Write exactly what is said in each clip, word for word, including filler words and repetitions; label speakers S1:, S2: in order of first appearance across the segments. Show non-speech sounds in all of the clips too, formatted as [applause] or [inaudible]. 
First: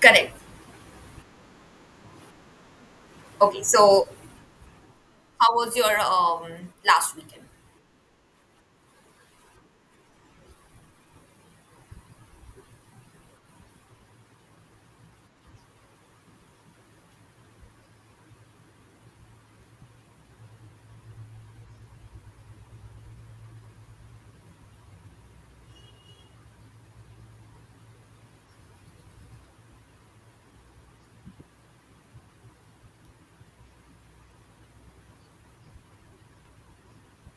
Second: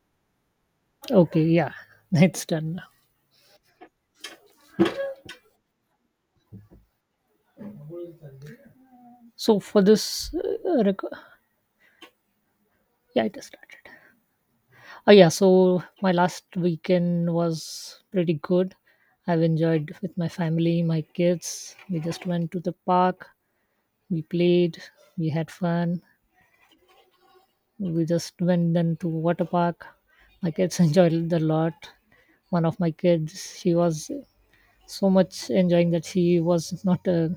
S1: Correct.
S2: Okay, yeah, [laughs] it's done now.
S1: Okay, so how was your um, last weekend?
S2: So for this, uh, rec- yeah, it has started. Oh yeah, so my last weekend was pretty good. I've enjoyed with my family, my kids. We just went to the park. We played. We had fun. We just went then to water park. My kids [laughs] enjoyed it a lot. One of my kids, she was so much enjoying that she was not. Uh,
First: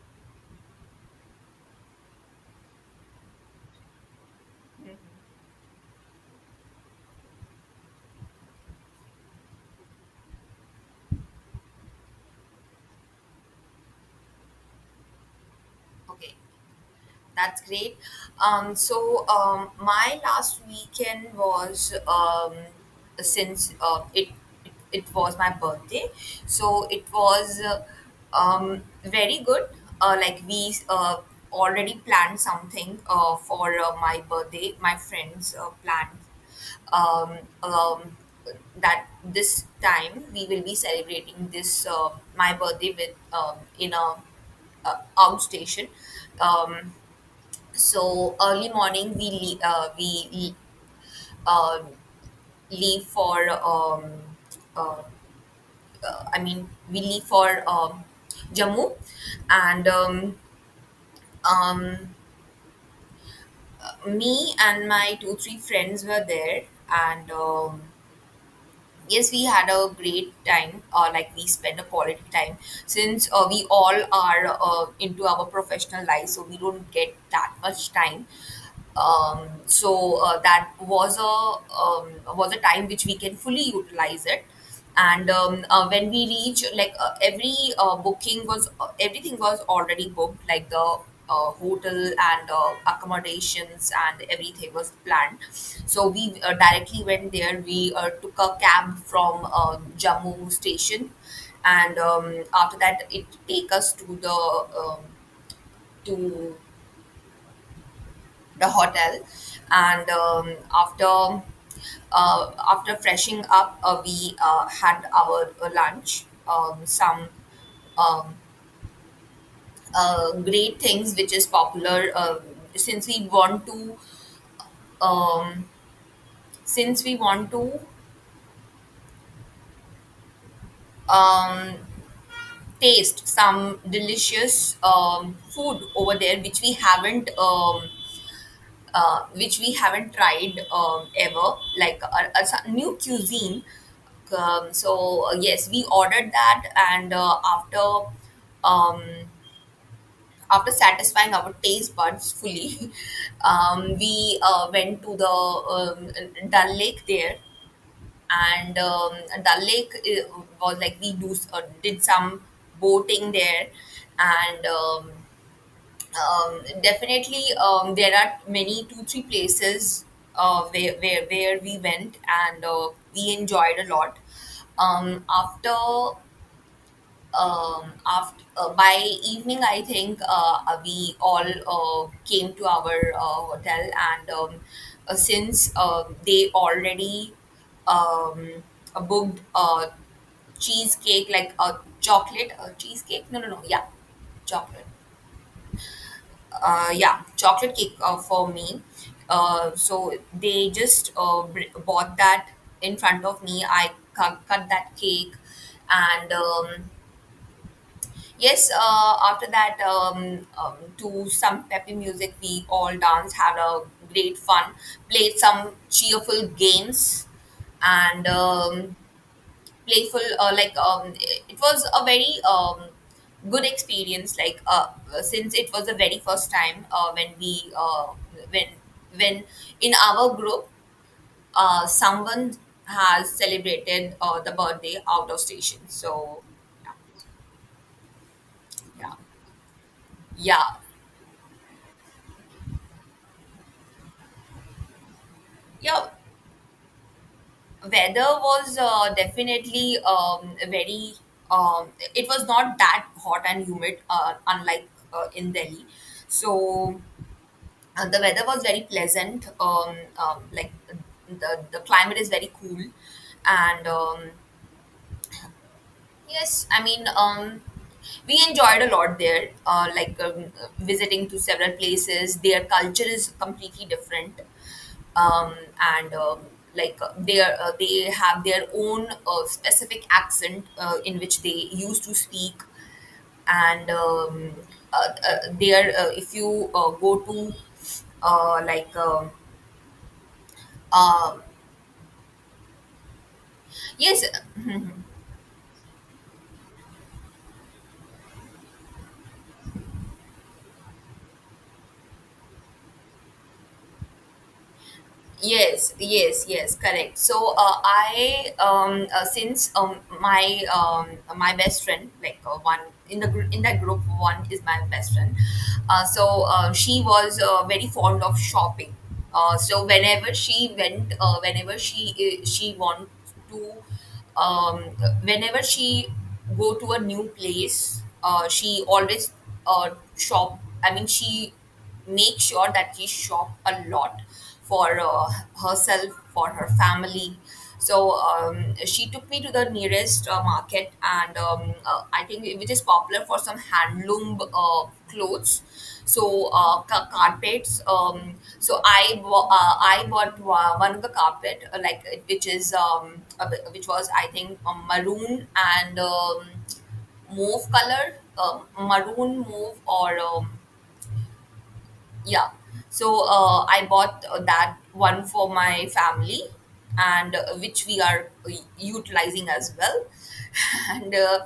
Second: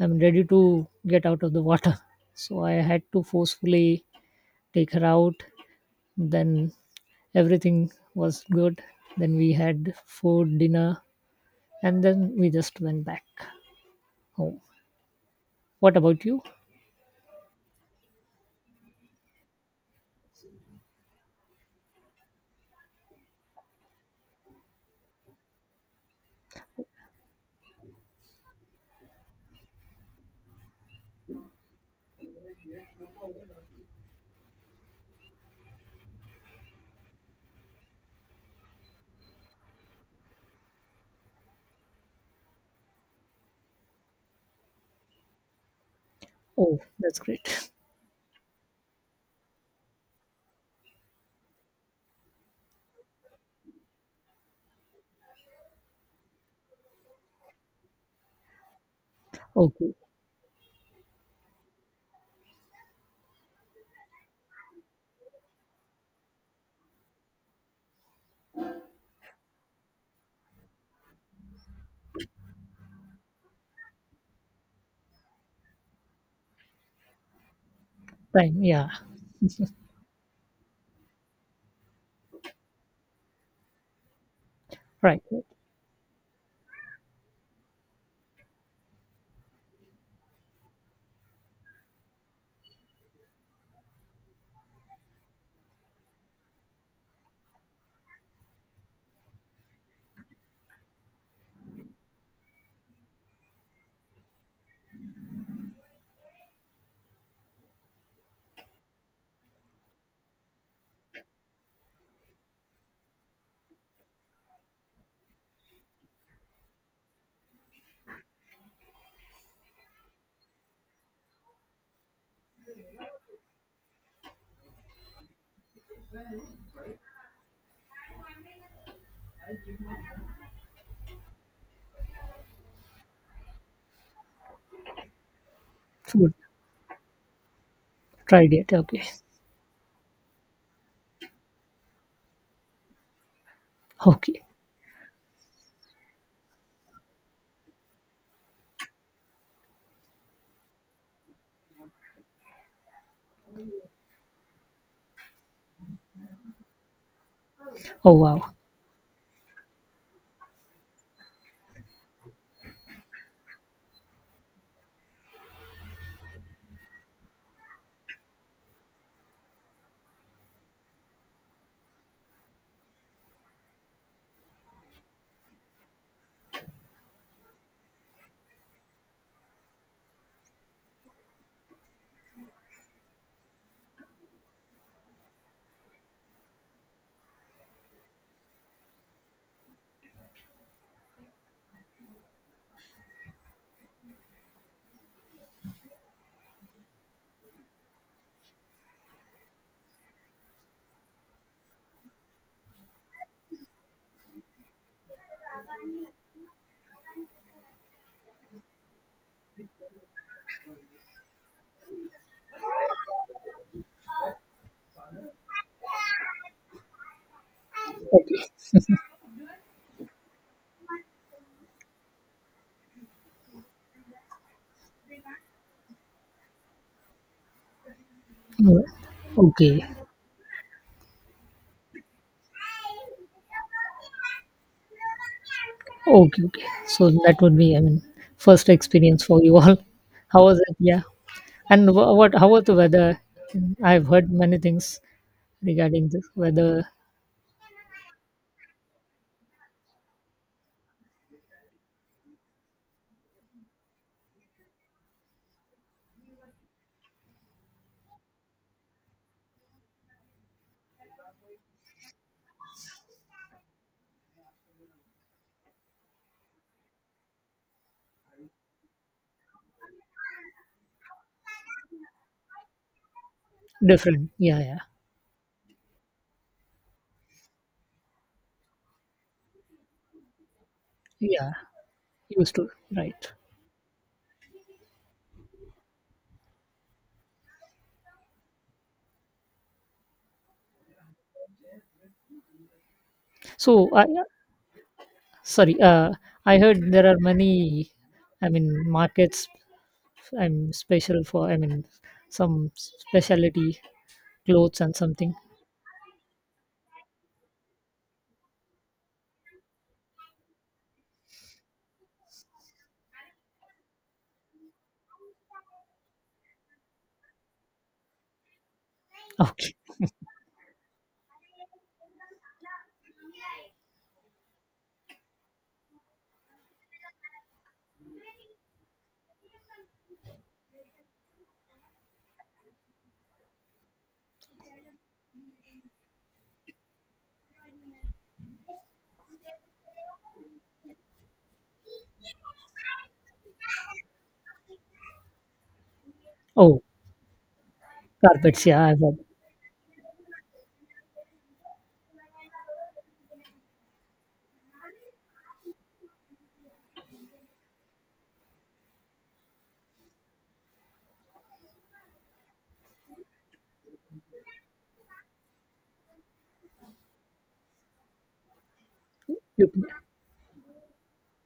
S2: I'm ready to get out of the water. [laughs] So I had to forcefully take her out. Then everything was good. Then we had food, dinner, and then we just went back home. What about
S1: Okay,
S2: you?
S1: that's great. Um, so um, my last weekend was um, since uh, it, it it was my birthday, so it was uh, um, very good. Uh, like we uh, already planned something uh, for uh, my birthday. My friends uh, planned um, um, that this time we will be celebrating this uh, my birthday with um, in a uh, outstation.
S2: Oh,
S1: Um,
S2: that's great.
S1: so early morning we le- uh, we uh, leave for um, uh, I mean we leave for um, Jammu,
S2: [laughs]
S1: and
S2: Okay,
S1: um, um, me and my two three friends were there, and um, yes, we had a great time, uh, like we spent a quality time since uh, we all are uh, into our professional life, so we don't get that much time.
S2: fine, yeah.
S1: um,
S2: [laughs]
S1: so uh, that was a um, was a time which we can fully utilize it.
S2: Right,
S1: And
S2: right.
S1: um, uh, When we reach, like, uh, every uh, booking was, uh, everything was already booked, like the uh, hotel and uh, accommodations and everything was planned, so we uh, directly went there. We uh, took a cab from uh, jammu station, and um, after that it take us to the um, to the hotel. And um, after uh, after freshing up, uh, we uh, had our uh, lunch, um, some um, uh, great things which is popular. Uh, since we want to um, since we want to um, taste some delicious um, food over
S2: Food,
S1: there which we haven't um,
S2: tried it, okay.
S1: uh, which we haven't tried um, ever, like a, a s- new cuisine.
S2: Okay.
S1: Um, so uh, yes, we ordered that, and uh, after um, after satisfying our taste buds fully, [laughs] um, we uh, went to the um, Dal Lake there,
S2: Oh, wow.
S1: and um, Dal Lake uh, was like we do uh, did some boating there, and um, um, definitely um, there are many two three places uh, where, where where we went, and uh, we enjoyed a lot. Um, after um, after uh, by evening I think, uh, uh, we all uh, came to our uh, hotel. And um, uh, since uh, they already um, uh, booked a cheesecake, like a chocolate a cheesecake, no no no, yeah chocolate, uh, yeah, chocolate cake uh, for me. Uh, so they just uh, br- bought that in front of me. I cu- cut that cake, and um, yes, uh, after that, um, um, to some peppy music, we all danced, had a great fun, played some cheerful games, and
S2: Okay.
S1: um,
S2: [laughs]
S1: playful. Uh, like um it was a very um good experience, like uh since it was the very first time uh when we uh when
S2: Mm.
S1: when
S2: Okay,
S1: in our group uh someone has celebrated uh the birthday out of station.
S2: okay,
S1: So
S2: okay. So that would be, I mean, first
S1: yeah.
S2: experience for you all. [laughs] How was
S1: Yeah,
S2: it? Yeah. And wha- what, how was the weather? I've heard many things regarding
S1: yeah,
S2: this whether.
S1: weather was uh, definitely um very um it was not that hot and humid, uh, unlike uh, in delhi. So Uh, the weather was very pleasant. Um, um, like the the climate is very cool, and um, yes, I mean um, we enjoyed a lot there. Uh, like um, visiting to several places, their culture is completely
S2: Different,
S1: different,
S2: yeah, yeah.
S1: um, and um, like uh, they are, uh, they have their own uh, specific accent uh, in which
S2: Yeah,
S1: they used to
S2: used
S1: speak,
S2: to. Right.
S1: and um, uh, uh, they uh, if you uh, go to uh, like um
S2: so I
S1: yes.
S2: Sorry. uh I heard there are many, I mean, markets. I'm special for, I mean, some specialty clothes and something.
S1: Yes, yes, yes, correct. So uh, I um uh, since um my um my best friend, like uh, one in the gr- in that group one is my best friend. Uh, so uh, she was uh, very fond of shopping.
S2: [laughs]
S1: Uh,
S2: Okay.
S1: so whenever she went, uh, whenever she uh, she wants to um, whenever she go to a new place, uh, she always uh, shop, I mean she make sure that she shop a lot for uh, herself, for her family. So um, she took me to the nearest uh, uh, market, and um, uh, I think it- which is popular for some handloom uh, clothes. So uh,
S2: Oh,
S1: ca- carpets. Um,
S2: carpets,
S1: so
S2: yeah, I've heard.
S1: I wa- uh, I bought wa- one of the carpet, uh, like uh, which is um, a which was I think um, maroon and um, mauve color, um maroon mauve or um, yeah. So uh, I bought uh, that one for my family, and uh, which we are uh, utilizing
S2: You.
S1: as well. [laughs] and uh,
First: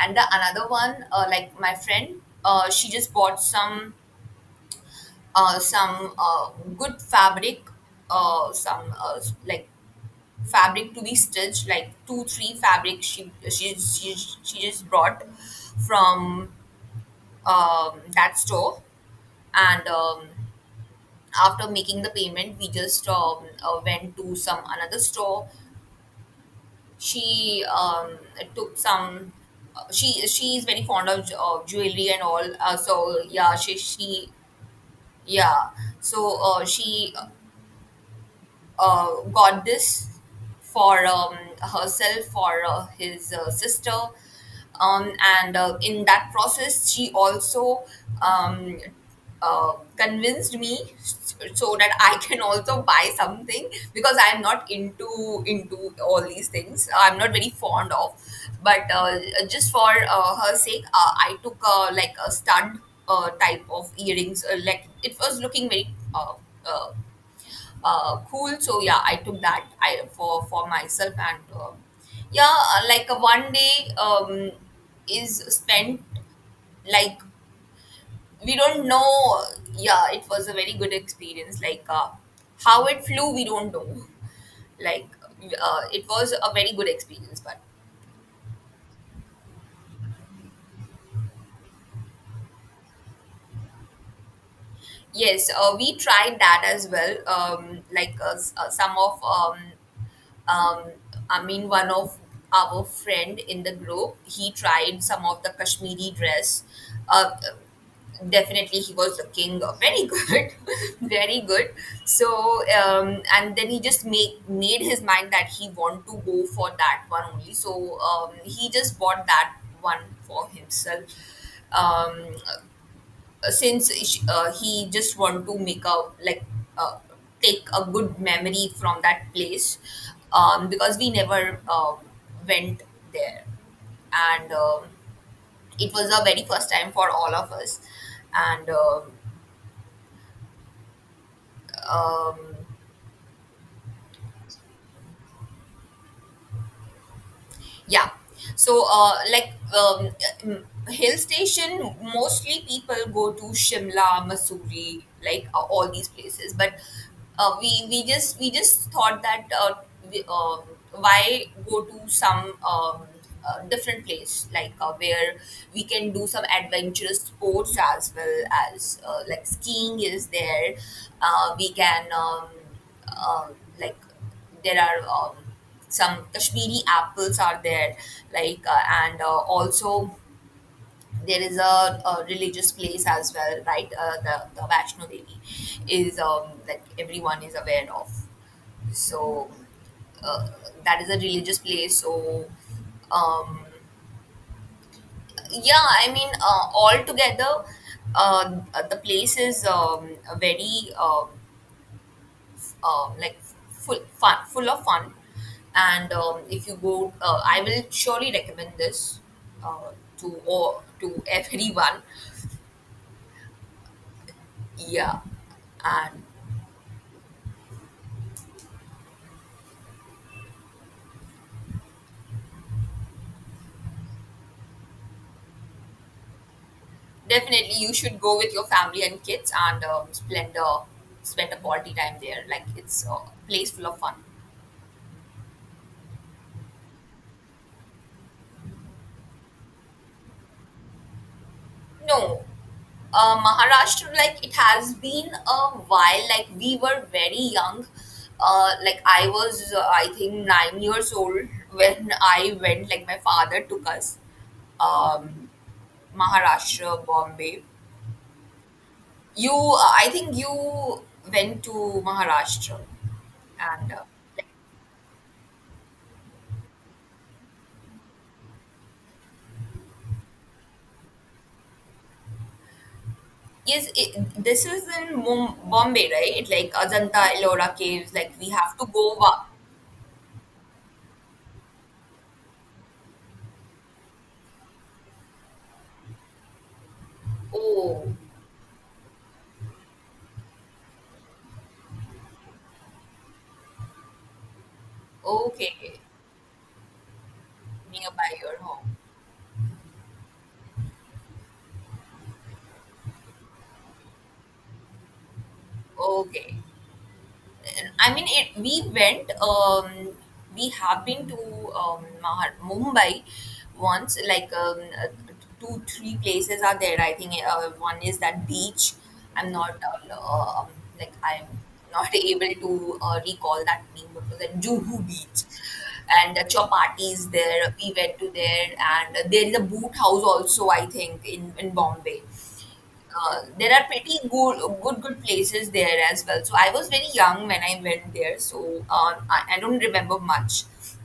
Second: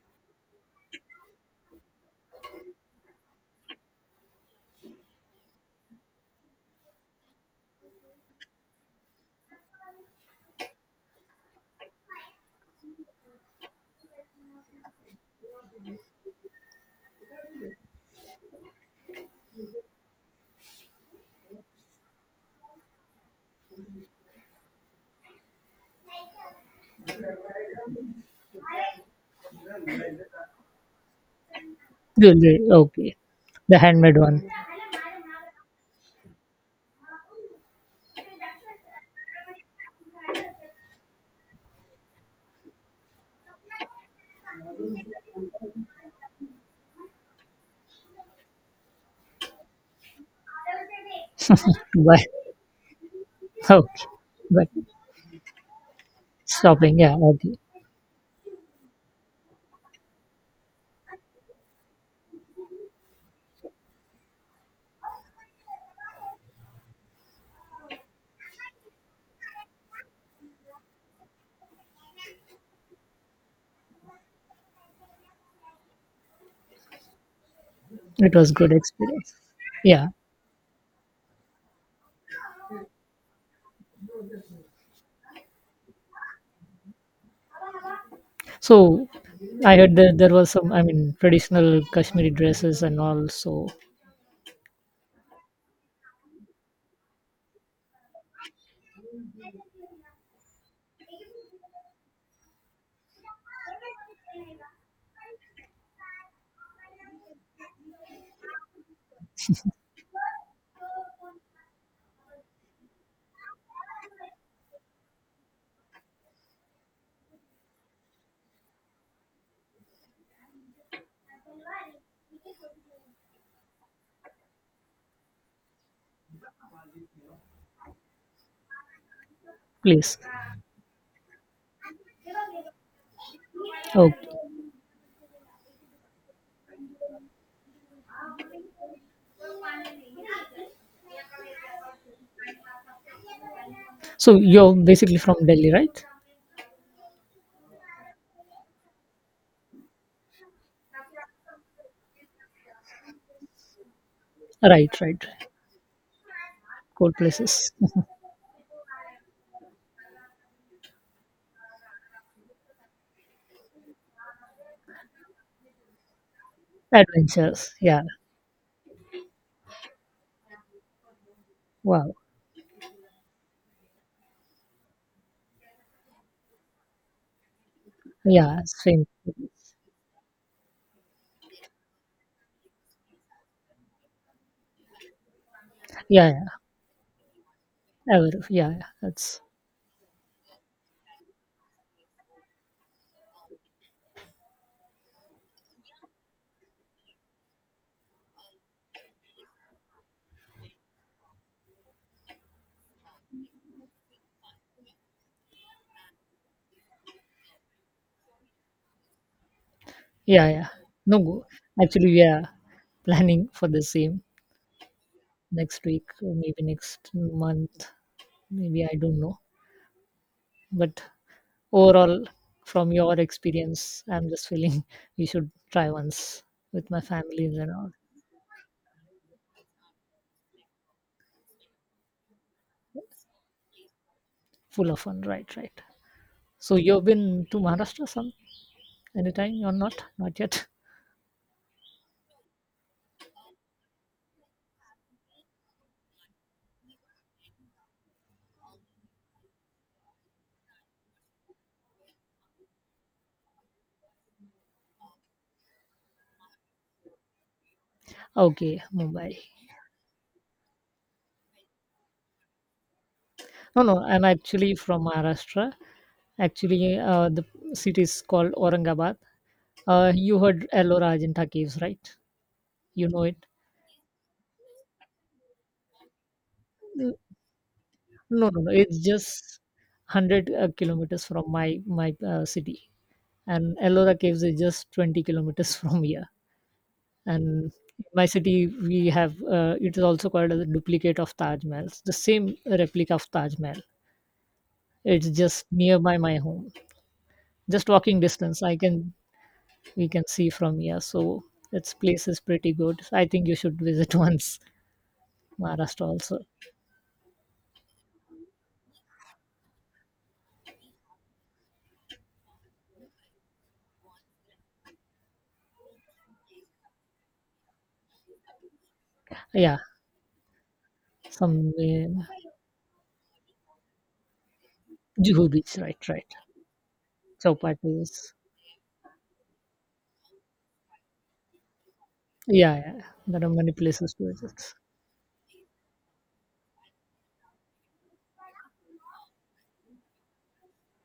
S1: and the another one, uh, like my friend, uh, she just bought some uh, some uh, good fabric, uh, some uh, s- like fabric to be stitched, like two three fabric. She she she, she just brought from um, that store, and. Um, after making the payment we just um, uh, went to some another store. She um, took some uh, she she is very fond of uh, jewelry and all,
S2: Jewelry,
S1: uh,
S2: okay.
S1: so yeah, she
S2: The handmade
S1: she
S2: one.
S1: yeah. So uh, she uh, goddess for um, herself, for uh, his uh, sister. Um, and uh, In that process, she also um, uh, convinced me so that
S2: [laughs]
S1: I
S2: Why?
S1: can also buy something
S2: Okay,
S1: because I'm
S2: but
S1: not into into all these things.
S2: shopping, yeah,
S1: I'm not very
S2: okay.
S1: fond of, but uh, just for uh, her sake, uh, I took uh, like a stud uh, type of earrings. Uh, like it was looking very uh, uh, uh, cool. So yeah, I took that I for for myself. And uh, yeah, uh, like uh, one day um, is spent like
S2: It was
S1: we
S2: good
S1: don't
S2: experience,
S1: know. uh,
S2: yeah.
S1: Yeah, it was a very good experience. Like uh, how it flew, we don't know. Like uh, it was a very good experience, but
S2: So I heard that there was some, I mean, traditional Kashmiri dresses and all. So
S1: yes, uh, we tried that as well. Um, like uh, s- uh, some of um, um, I mean, one of our friend in the group, he tried some of the Kashmiri dress. Uh, Definitely, he was looking very good, [laughs] very good. So, um, and then he just make made his mind that he want to go for that one only. So, um, he just bought that one for himself. Um, uh, since sh- uh, he just want to make a like uh, take a good memory from that place
S2: please.
S1: um, because we never uh, went there.
S2: Oh,
S1: And um, it was the very first time for all of us. And um um,
S2: so you're basically from Delhi, right?
S1: Yeah. So, uh, like um, uh, hill station, mostly people go to Shimla,
S2: Right,
S1: Missouri,
S2: right.
S1: like uh, all these places. But
S2: Cool
S1: uh,
S2: places.
S1: we we
S2: [laughs]
S1: just we just thought that uh, we, um why go to some um, uh, different place like uh, where we can do some adventurous
S2: Adventures.
S1: sports,
S2: Yeah.
S1: as well as uh, like skiing is there. Uh, we can
S2: Wow.
S1: um, uh, like there are um, some Kashmiri apples are there,
S2: Yeah.
S1: like uh,
S2: Same.
S1: and uh, also there is a, a religious place as well, right? Uh, the the Vaishno Devi is
S2: Yeah. Yeah.
S1: um, that everyone is aware of,
S2: Ever. Yeah, yeah. That's.
S1: so uh, that is a religious place. So um, yeah, I mean uh, altogether. Uh, the place is um, very uh, uh, like full fun, full of fun. And um, if you go, uh, I will surely recommend this uh, to
S2: Yeah. Yeah.
S1: or
S2: No
S1: to
S2: go.
S1: everyone.
S2: Actually, we are [laughs] planning for the same
S1: Yeah,
S2: next week,
S1: and
S2: or maybe next month. Maybe, I don't know, but overall, from your experience, I'm just feeling [laughs] we should try once with my families and
S1: definitely
S2: all.
S1: you should go with your family and kids and um, spend a spend a quality time there. Like it's a place full of fun.
S2: Full of fun, right, right. So you've been to Maharashtra some, anytime or not? Not yet.
S1: No, uh, Maharashtra, like it has been a while. Like we were very young. Uh, like I was, uh, I think nine years old when I went. Like my father took us, um, Maharashtra, Bombay.
S2: [laughs] Okay, Mumbai.
S1: You, uh, I think you went to Maharashtra,
S2: No,
S1: and
S2: no,
S1: uh,
S2: I'm
S1: like,
S2: actually from Maharashtra. Actually, uh, the city is called Aurangabad. Uh, you heard Ellora, Ajanta caves, right? You know it?
S1: yes, it, this is in Mum- Bombay, right? Like
S2: N-
S1: Ajanta, Ellora caves. Like
S2: no,
S1: we
S2: no, no,
S1: have to
S2: it's
S1: go.
S2: just
S1: wa-
S2: one hundred uh, kilometers from my my uh, city, and Ellora caves is just twenty kilometers [laughs] from here. And
S1: Oh,
S2: my city, we have, uh, it is also called as a duplicate of Taj Mahal. It's the same replica of Taj Mahal. It's just
S1: okay.
S2: nearby my home, just walking
S1: Nearby your
S2: distance. I
S1: home.
S2: can We can see from here. So its place is pretty good, I think you should visit [laughs] once Maharashtra also.
S1: Okay. I mean, it, we went, um, we have been to um, Mahar- Mumbai once, like um, uh, two, three places are there. I think uh, one is that beach. I'm not,
S2: Yeah,
S1: uh, um, like, I'm
S2: some,
S1: not [laughs]
S2: uh,
S1: able to uh, recall that name, but was at Juhu Beach.
S2: Juhu Beach, right, right.
S1: And uh, Chowpatty is there. We
S2: Chowpaty
S1: went to
S2: is,
S1: there, and there is a boot house also, I think, in, in Bombay.
S2: yeah, yeah.
S1: Uh,
S2: There are
S1: there
S2: many
S1: are
S2: places
S1: pretty
S2: to
S1: good,
S2: visit.
S1: good, good places there as well. So I was very young when I went there, so um, I, I don't remember much.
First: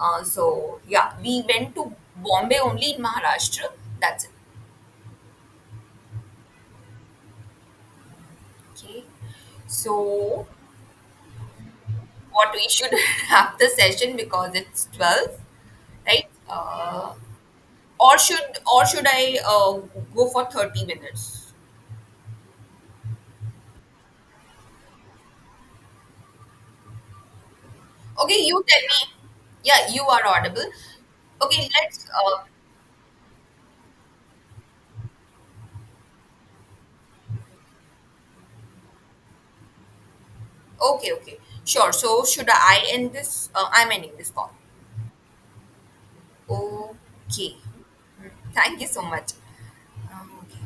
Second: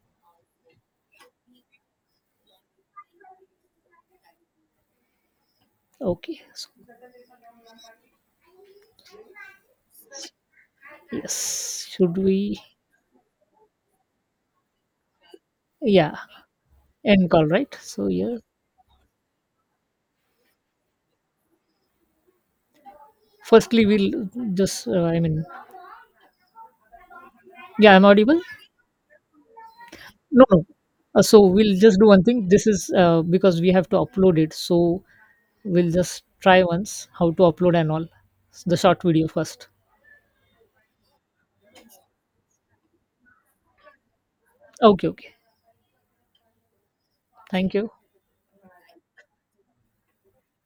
S1: Uh, so yeah, we went to Bombay only in Maharashtra. That's it.
S2: Okay, so
S1: Okay. So
S2: yes, should we.
S1: what we should [laughs] have the session because it's twelve,
S2: Yeah,
S1: right? Uh,
S2: end call, right? So
S1: or
S2: yeah,
S1: should or should I uh, go for thirty minutes?
S2: firstly we'll just, uh, I mean, yeah, I'm
S1: Okay,
S2: audible.
S1: you tell me. Yeah, you are
S2: No,
S1: audible.
S2: no. Uh, so
S1: Okay,
S2: we'll just
S1: let's
S2: do one
S1: uh,
S2: thing. This is, uh, because we have to upload it. So we'll just try once how to upload and all the short video first.
S1: okay, okay. Sure. So should I end this? Uh, I'm ending this call.
S2: Okay, okay.
S1: Okay.
S2: Thank you.
S1: Mm, thank you so much. Um, okay.